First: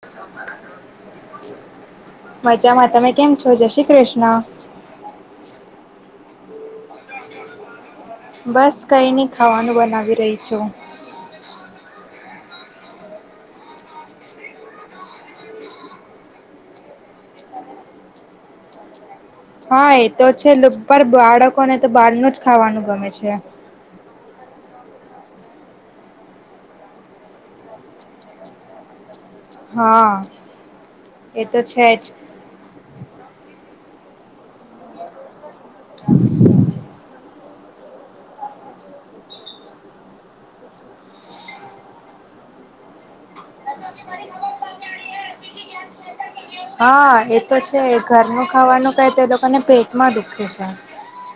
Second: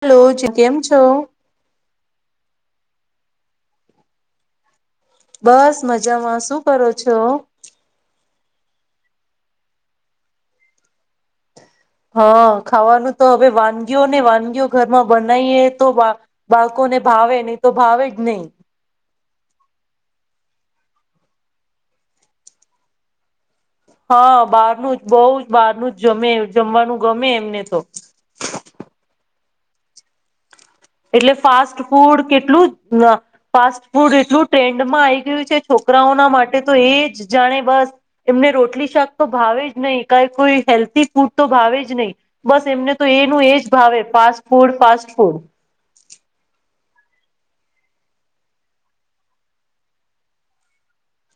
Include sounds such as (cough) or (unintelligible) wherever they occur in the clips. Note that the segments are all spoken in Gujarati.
હલો જી કેમ છો? મજામાં તમે કેમ છો જય શ્રી કૃષ્ણ બસ મજામાં શું કરો છો? બસ કંઈ ની ખાવાનું બનાવી રહી છું. હા ખાવાનું તો હવે વાનગીઓ ને વાનગીઓ ઘરમાં બનાવીએ તો બાળકોને ભાવે નહી તો ભાવે જ નહીિ હા એ તો છેર બાળકોને તો બહારનું જ ખાવાનું ગમે છે હા બહારનું જ બહ જ બહારનું જ જમે જમવાનું ગમે એમને તો હા એટલે એ તો ફાસ્ટ છે જ ફૂડ કેટલું ફાસ્ટ ફૂડ એટલું ટ્રેન્ડમાં આ આવી ગયું છે છોકરાઓના માટે તો એ જ જાણે બસ એમને રોટલી શાક તો ભાવે જ નહીં ક કોઈ હેલ્થી ફૂડ તો ભાવે જ નહીિ બસ એમને તો એનું એ જ ભાવે ફાસ્ટ ફૂડ ફાસ્ટ ફૂડ હા એ તો છે ઘરનું ખાવાનું ક તે લોકોને પેટ માં દુખે છે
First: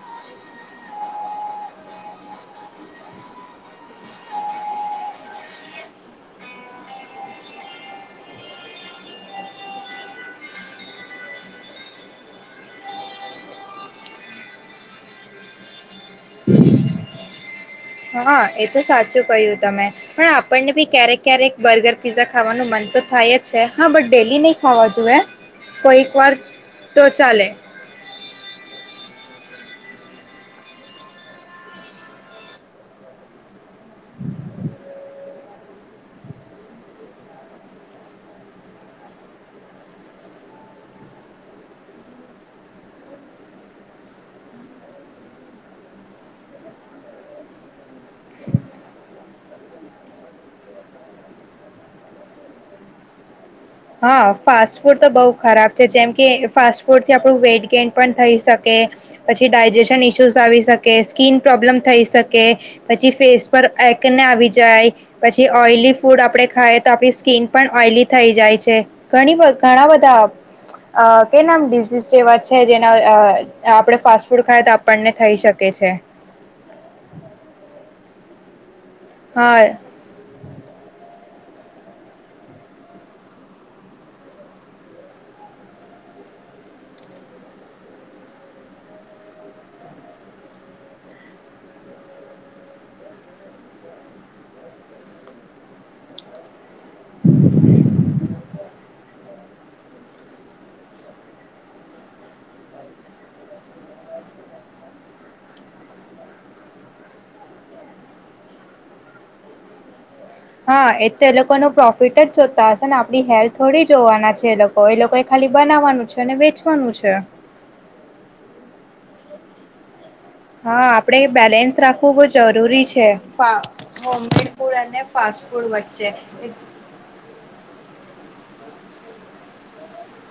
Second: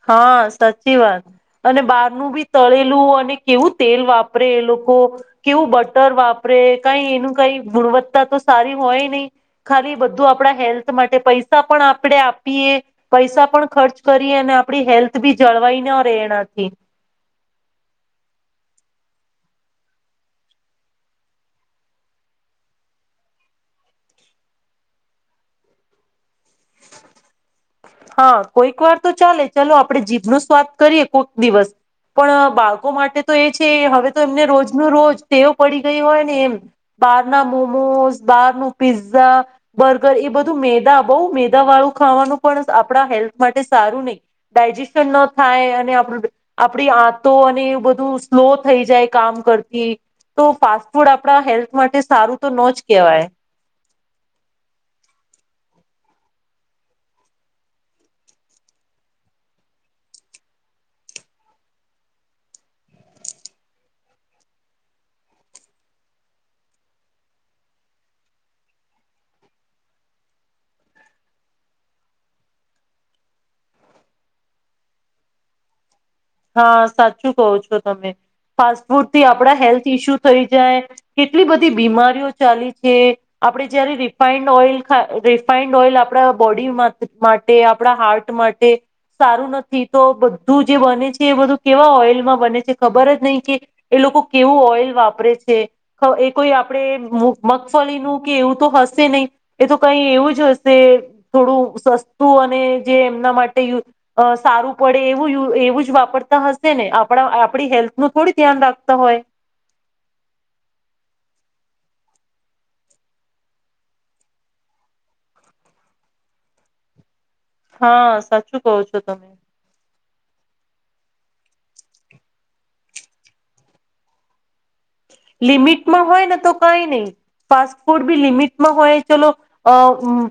હા સાચી વાત અને બારનું બી તળેલું અને કેવું તેલ વાપરે એ લોકો કેવું બટર વાપરે કઈ એનું કઈ ગુણવત્તા તો સારી હોય નહી ખાલી બધું આપણા હેલ્થ માટે પૈસા પણ આપણેે આપીએ પૈસા પણ ખર્ચ કરીએ અને આપડી હેલ્થ બી જળવાઈ ન રહેેનાથી હા એ તો સાચું કહ્યું તમે પણ આપણને ભી ક્યારેક ક્યારેક બર્ગર પીઝા ખાવાનું મન તો થાય જ છે હા બટ ડેલી નહી ખાવા જોુએ કોઈક વાર તો ચાલે હા કોઈક વાર તો ચાલે ચાલ આપડે જીભ ન સ્વાદ કરીએ કોઈક દિવસ પણ બાળકો માટે તો એ છે હવે તો એમને રોજ ન રોજ તેવ પડી ગઈ હોય ને એમ બહાર ના મોમોસ બાર ન પીઝઝા બર્ગર એ બધું મેદા બહુ મેદા વાળું ખાવાનું પણ આપણા હેલ્થ માટે સારું નહી ડાયજેશન ન થાય અને આપડી આતો અને એ બધું સ્લો થઈ જાય કામ કરતી તો ફાસ્ટ ફૂડ આપણા હેલ્થ માટે સારું તો ન જ કહેવાય હા ફાસ્ટ ફૂડ તો બહુ ખરાબ છે જેમ કે ફાસ્ટ ફૂડથી આપણું વેઇટ ગેન પણ થઈ શકે પછી ડાયજેશન ઇશ્યુઝ આવી શકે સ્કીિન પ્રોબ્લેમ થઈ શકે પછી ફેસ પર એકને આવી જાય પછી ઓઈલી ફૂડ આપણે ખાય તો આપણી સ્કીિન પણ ઓઈલી થઈ જાય છે ણી ઘણા બધા કે નામ ડડીઝઝ જેવા છે જેના આપણે ફાસ્ટ ફૂડ ખાય તો આપણને થઈ શકે છે હા સાચું કો છો તમે પાસ ફૂરતી આપડા હા હેલ્થ ઇસ્યુ થઈ જાય કેટલી બધી બીમારીઓ ચાલી છે આપડણે જયારે રિફાઈન્ડ ઓઇલા રિફાાઈન્ડ ઓઇલ આપડા બોડી માટે આપણા હાર્ટ માટે સારું નથી તો બધું જે બને છે એ બધું કેવા ઓઇલમાં બને છે ખબર જ નહીં કે એ લોકો કેવું ઓઈલ વાપરે છે એ કોઈ આપણે મગફળીનુંું કે એવું તો હશે નહી એ તો કઈ એવું જ હશે થોડું સસ્તું અને જે એમના માટે સારું પડે એવું એવું જ વાપર હશે ને આપ આપડી હેલ્થ નું થોડું ધ્યાન રાખતા હોય હા એટ તો એ લોકો ન પ્રોફિટ જ જોતા હશે ને આપડી હેલ્થ થોડી જોવાના છે એ લોકો એ લોકો એ ખાલી બનાવવાનું છે અને વેચવાનું છે હા સાચું કહ છો તમે હા આપણે બેલેન્સ રાખવું બહુ જરૂરી છે હોમમેડ ફૂડ અને ફાસ્ટ ફૂડ લિમિટમાં વચ્ચે હોય ને તો કઈ નહી ફાસ્ટફોડ બી લિમિટ હોય ચાલ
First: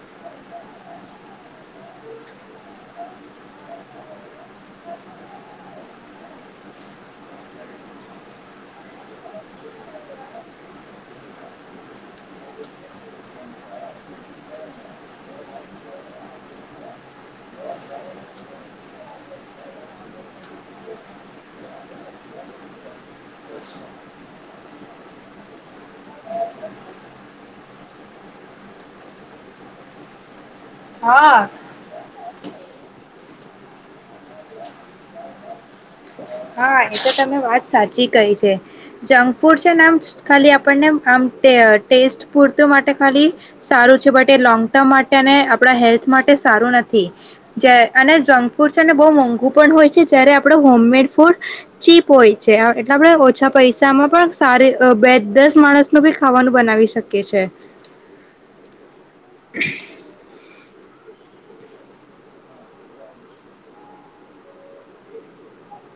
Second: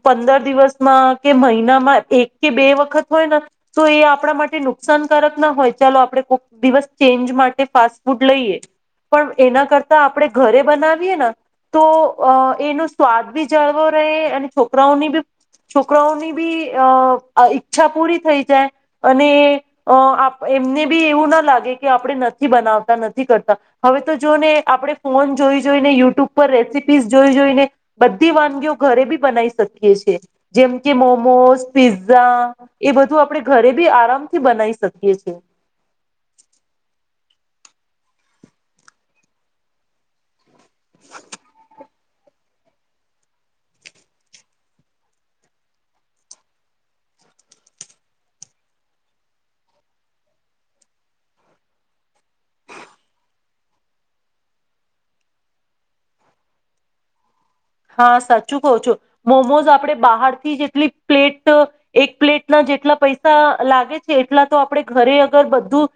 પંદર દિવસમાં કે મહિનામાં એક કે બે વખત હોય ને તો એ આપણા માટે નુકસાનકારક ના હોય ચાલો આપે કોક દિવસ ચેન્જ માટે ફાસ્ટ ફૂડ લઈએ પણ એના કરતા આપણે ઘરે બનાવીએ ને તો એનો સ્વાદ બી જળવો રહે અને છોકરાઓની બી છોકરાઓની બી અ ઈચ્છા પૂરી થઈ જાય અને એમને બી એવું ના લાગે કે આપણે નથી બનાવતા નથી કરતા હવે. જો ને આપણે ફોન જોઈ જોઈને યુટ્યુબ પર રેસીપીસ જોઈ જોઈને બધી વાનગીઓ ઘરે બી બનાવી શકીએ છે જેમકે હા મોમોઝ પિઝઝ એ બધું આપણે ઘરે બી આરામથી બનાવી શકીએ છે. હા એ તો તમે વાત સાચી કહી છે જંક ફૂડ છે નામ ખાલી પણનેમ આમ ટેસ્ટ પૂરતું માટે ખાલી સારું છે બટ એ લોંગ ટર્મ માટે અને આપણા હેલ્થ માટે સારું નથી જ અને જંક ફૂડ છે ને બહુ મોંઘું પણ હોય છે જ્યારે આપણું હોમમેડ ફૂડ ચીપ હોય છે એટલા આપણેે ઓછા પૈસામાં પણ સારી બે દસ માણસ ન બી ખાવાનું બનાવી શકીએ છ છે. હા સાચું કવ છો મોમોઝ આપે બહાર થી જેટલી પ્લેટ એક પ્લેટ ના જેટલા પૈસા લાગે છે એટલા તો આપણેે ઘરે અગર બધું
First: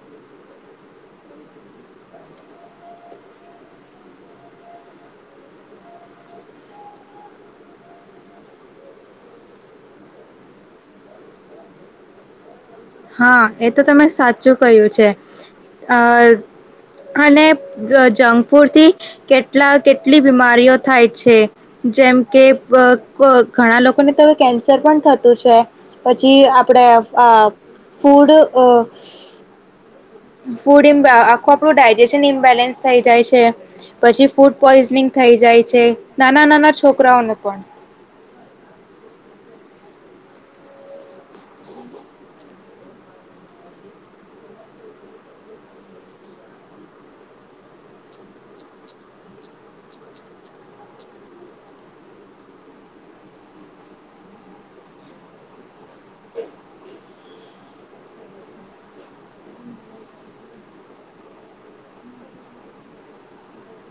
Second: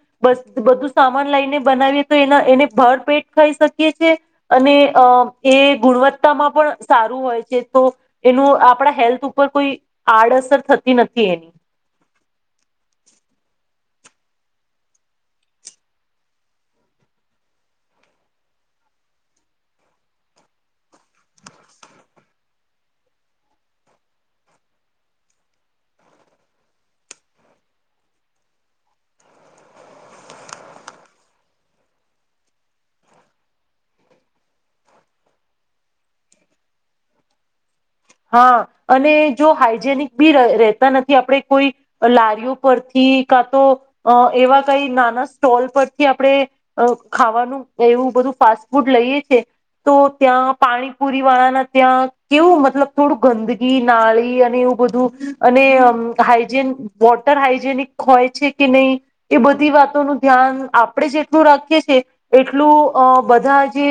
બધું સામાન લઈને બનાવીએ તો એના એને ભર પેટ ખાઈ શકીએ છે અને અ એ ગુણવત્તામાં સારું હોય છે તો એનું આપણા હેલ્થ ઉપર કોઈ આડઅસર થતી નથી એની. હા એ તો તમે સાચું કહ્યું છે અને જંક ફૂડથી કેટલા કેટલી બીમારીઓ થાય છે. જેમ કે ઘણા લોકોને તો હવે કેન્સર પણ થતું છે. પછી આપણે ફૂડ ફૂડ આખું આપણું ડાયજેશન ઇમ્બેલેન્સ થઈ જાય છે. પછી ફૂડ પોઈઝનિંગ થઈ જાય છે. નાના નાના છોકરાઓનું પણ હા અને જો હાઈજેનિક બી રહેતા નથી. આપણે કોઈ લારીઓ પરથી કા તો એવા કઈ નાના સ્ટોલ પરથી આપણે ખાવાનું એવું બધું ફાસ્ટ ફૂડ લઈએ છે. તો ત્યાં પાણીપુરી વાળાના ત્યાં કેવું મતલબ થોડું ગંદકીી નાળી અને એવું બધું અને અ હાઈજેન વોટર હાઈજેનિક હોય છે કે નહીં. એ બધી વાતોનું ધ્યાન આપણે જેટલું રાખીએ છે. એટલું અ બધા જે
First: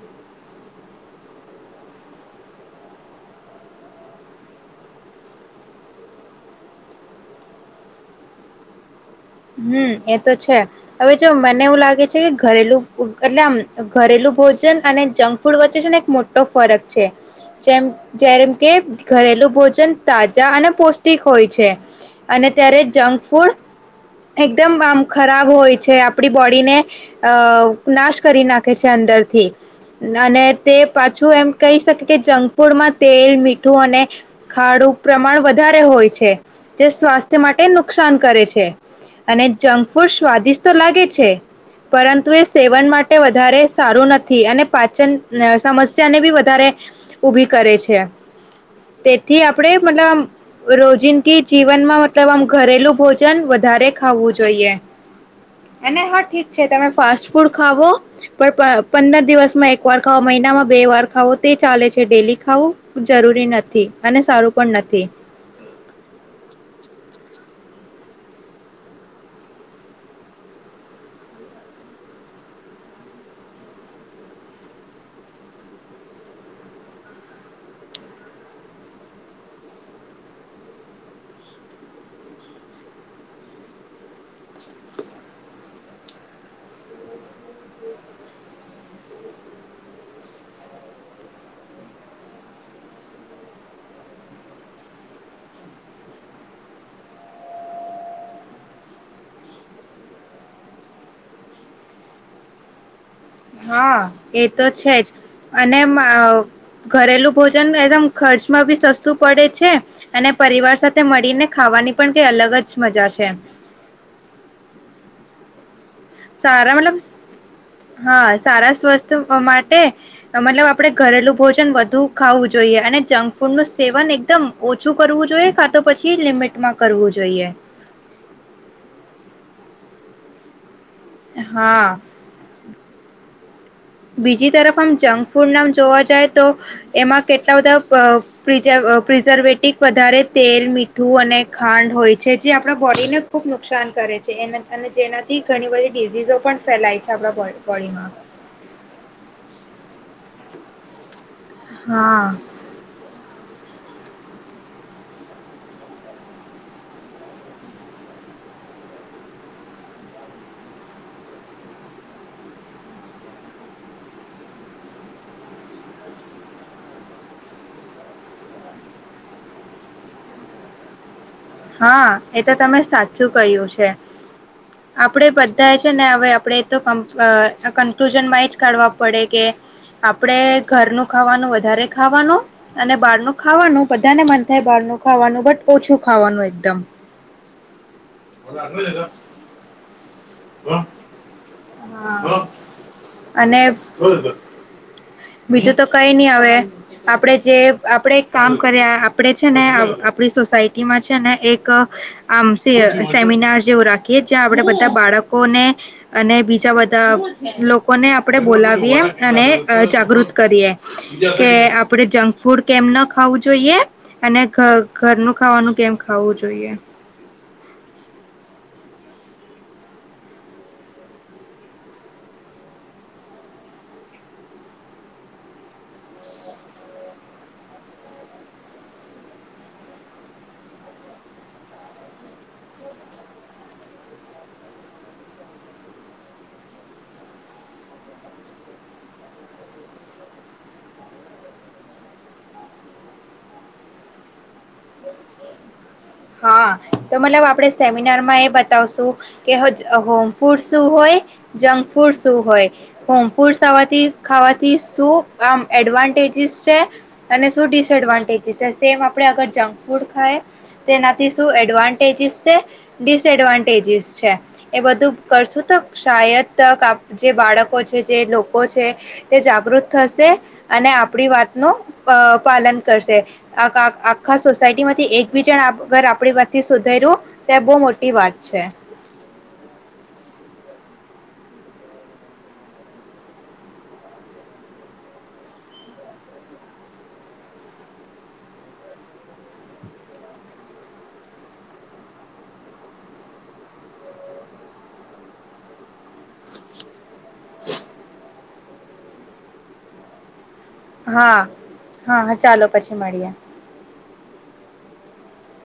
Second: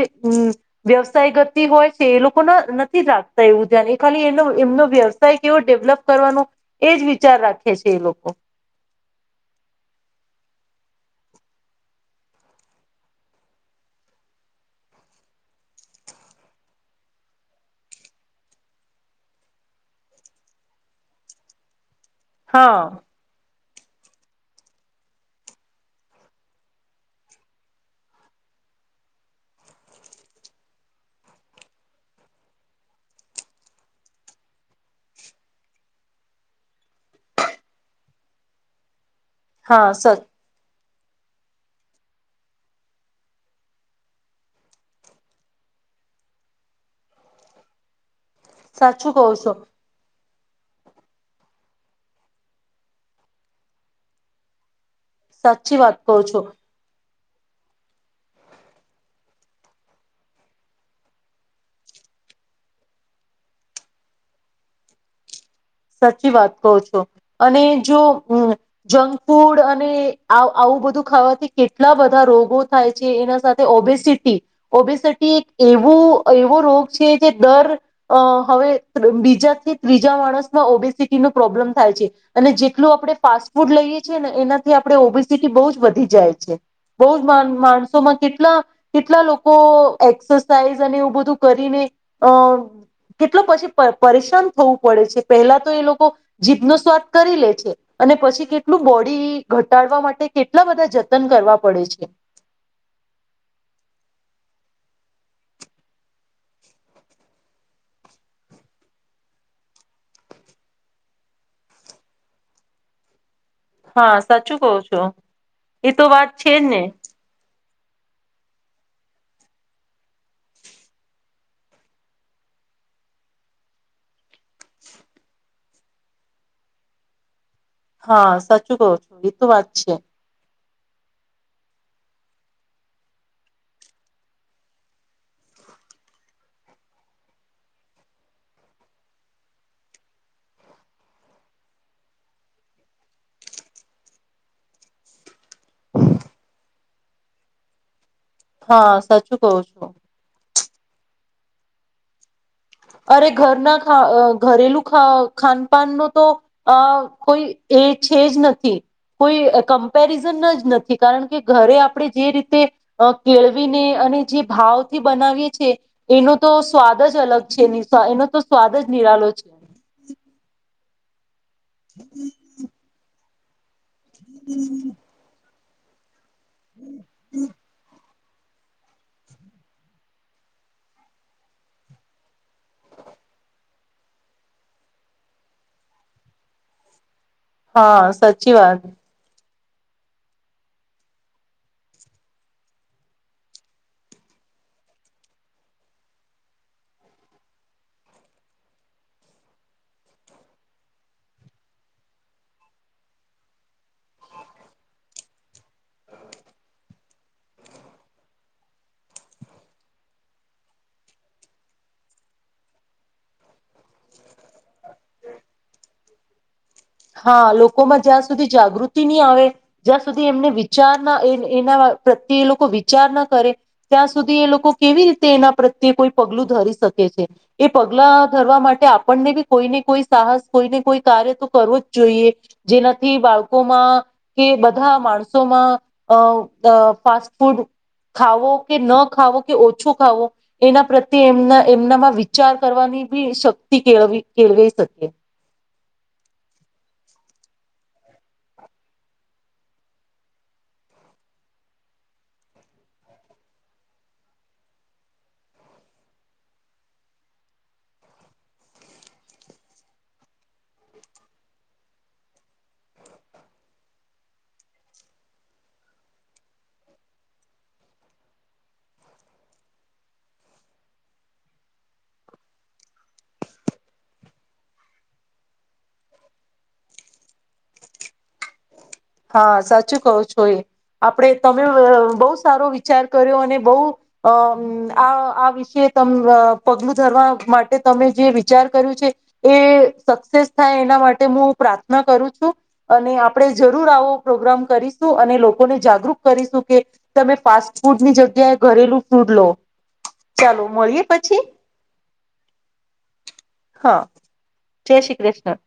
વ્યવસાય ગતિ હોય છે. એ લોકોના નથી રાખતા એવું ધ્યાન એ ખાલી એનો એમનો વ્યવસાય કેવો ડેવલપ કરવાનો એજ વિચાર રાખે છે એ લોકો. હમ એ તો છે. હવે જો મને એવું લાગે છે કે ઘરેલું એટલે આમ ઘરેલું ભોજન અને જંક ફૂડ વચ્ચે ને એક મોટો ફરક છે. જેમ જેમ કે ઘરેલુ ભોજન તાજા અને પૌષ્ટિક હોય છે. અને હા ત્યારે જંક ફૂડ એકદમ આમ ખરાબ હોય છે. આપડી બોડીને અ નાશ કરી નાખે છે અંદરથી અને તે પાછું એમ કહી શકે કે જંક ફૂડમાં તેલ મીઠું અને ખાડું પ્રમાણ વધારે હોય છે. જે સ્વાસ્થ્ય માટે નુકસાન કરે છે. અને હા જંક સ ફૂડ સ્વાદિષ્ટતો લાગે પરંતુ એ સેવન માટે વધારે સારું નથી અને પાચન સમસ્યાને બી વધારે ઉભી કરે છે. સાચું કહો તેથી છો આપડે મતલબ રોજિંદગી જીવનમાં મતલબ આમ ઘરેલું ભોજન વધારે ખાવું જોઈએ. સાચી વાત અને કહો હા છો ઠીક છે. તમે ફાસ્ટ ફૂડ ખાવો પણ પંદર દિવસમાં એક વાર ખાવો મહિનામાં બે વાર ખાવો તે ચાલે છે. ડેલી ખાવું જરૂરી નથી અને સારું પણ નથી. સાચી હમ જંક ફૂડ અને આવું બધું ખાવાથી કેટલા બધા રોગો થાય છે. એના સાથે ઓબેસિટી ઓબેસિટી એક એવો એવો રોગ છે જે દર હવે બીજાથી ત્રીજા માણસ ઓબેસિટી ન પ્રોબ્લેમ થાય છે અને જેટલું આપણે ફાસ્ટ ફૂડ લઈએ છીએ ને એનાથી આપણે ઓબેસિટી બહુ જ વધી જાય છે બહુ જ માણસોમાં કેટલા કેટલા લોકો એક્સરસાઇઝ અને એવું બધું કરીને અ કેટલો પછી પરેશાન થવું પડે છે. પહેલા તો એ લોકો જીભનો સ્વાદ કરી લે છે અને પછી કેટલું બોડી ઘટાડવા માટે કેટલા બધા જતન કરવા પડે છે. હા એ તો છે જ અને ઘરેલું ભોજન એકદમ ખર્ચમાં બી સસ્તું પડે છે અને પરિવાર સાથે મળીને ખાવાની પણ કઈ અલગ જ મજા છે. હા સાચું કવો છો. એ તો વાત છે સારા ને. મતલબ હા સારા સ્વસ્થ માટે મતલબ આપણે ઘરેલું ભોજન વધુ ખાવું જોઈએ અને જંક ફૂડનું સેવન એકદમ ઓછું કરવું જોઈએ કા તો પછી લિમિટમાં કરવું જોઇએ. હા સાચું કહો છો એ તો વાત છે. હા. બીજી તરફ આમ જંક ફૂડ નામ જોવા જાય તો એમાં કેટલા બધા પ્રિઝર્વેટિવ વધારે તેલ, મીઠું અને ખાંડ હોય છે. જે આપણા બોડીને ખુબ નુકસાન કરે છે અને જેનાથી ઘણી બધી ડીઝઝો પણ ફેલાય છે આપ બોડીમાં. હા સાચું કવો છો. હા. અરે ઘરના ખા ઘરેલું ખાનપાન ન તો અ કોઈ એ છે જ નથી. કોઈ કમ્પેરિઝન જ નથી કારણ કે ઘરે આપણે જે રીતે કેળવીને અને જે ભાવથી બનાવીએ છીએ એનો તો સ્વાદ જ અલગ છે એનો તો સ્વાદ જ નિરાલો છે. (inaudible) હા એતો તમે સાચ શું ક્યું છે? આપણેે થયા છે ને હવે અપડે તો ક જનમાં જ કાઢવા પડે કે આપણે ઘરનું ખાવાનું વધારે ખાવાનું અને બહારનું ખાવાનું બધાને મન થાય બહારનું ખાવાનું બટ ઓછું ખાવાનું હોય. (unintelligible) હા સાચી વાત. (inaudible) અને બીજું તો કઈ નહી હવે આપડે જે આપણેે એક કામ કર્યા આપે છે ને આપણી સોસાયટીમાં છે ને એક આમ સેમિનાર જેવું રાખીએ જ્યાં આપણેે બધા બાળકોને અને બીજા બધા લોકોને આપણેે બોલાવીએ અને જાગૃત કરીએ કે આપડે જંક ફૂડ કેમ ના ખાવું જોઈએ અને ઘરનું ખાવાનું કેમ ખું જોઈએ હા લોકોમાં જ્યાં સુધી જાગૃતિ નહી આવે જ્યાં સુધી એમને વિચાર ના એ એના પ્રત્યે એ લોકો વિચાર ના કરે ત્યાં સુધી એ લોકો કેવી રીતે એના પ્રત્યે કોઈ પગલું ધરી શકે છે એ પગલા ધરવા માટે આપણને બી કોઈને કોઈ સાહસ કોઈને કોઈ કાર્ય તો કરવો જ જોઈએ જેનાથી બાળકોમાં કે બધા માણસોમાં ફાસ્ટ ફૂડ ખાવો કે ન ખાવો કે ઓછો ખાવો એના પ્રત્યે એમના એમનામાં વિચાર કરવાની બી શક્તિ કેળવી કેળવાઈ શકીએ. હા તો મતલબ આપણે સેમિનારમાં એ બતાવશું કે હોમ ફૂડ શું હોય જંક ફૂડ શું હોય હોમ ફૂડવાથી ખાવાથી શું આમ એડવાન્ટેજીસ છે અને શું ડિસએડવાન્ટેજીસ છે સેમ આપણે અગર જંક ફૂડ ખાય. તેનાથી શું એડવાન્ટેજીિસ છે ડિસએડવાન્ટેજીસ છે એ બધું કરશું તો શાયદ તક જે બાળકો છે જે લોકો છે તે જાગૃત થશે અને આપણી વાતનું પાલન કરશે આ આખા સોસાયટીમાંથી એક બીજણ આપ વગર આપડી વાથી સુધર્યું ત્યા બહુ મોટી વાત છે. હા સાચું કહું છો એ આપણે તમે બહુ સારો વિચાર કર્યો અને બહ અ આ આ વિશે ત પગલું ધરવા માટે તમે જે વિચાર કર્યું છે એ સક્સેસ થાય એના માટે હું પ્રાર્થના કરું છું અને આપણે જરૂર આવો પ્રોગ્રામ કરીશું અને લોકોને જાગૃત કરીશું કે તમે ફાસ્ટ ફૂડ ની જગ્યાએ ઘરેલું ફૂડ લો ચાલો મળીએ હા પછી હા હા ચાલો પછી મળીએ હા જય શ્રી કૃષ્ણ.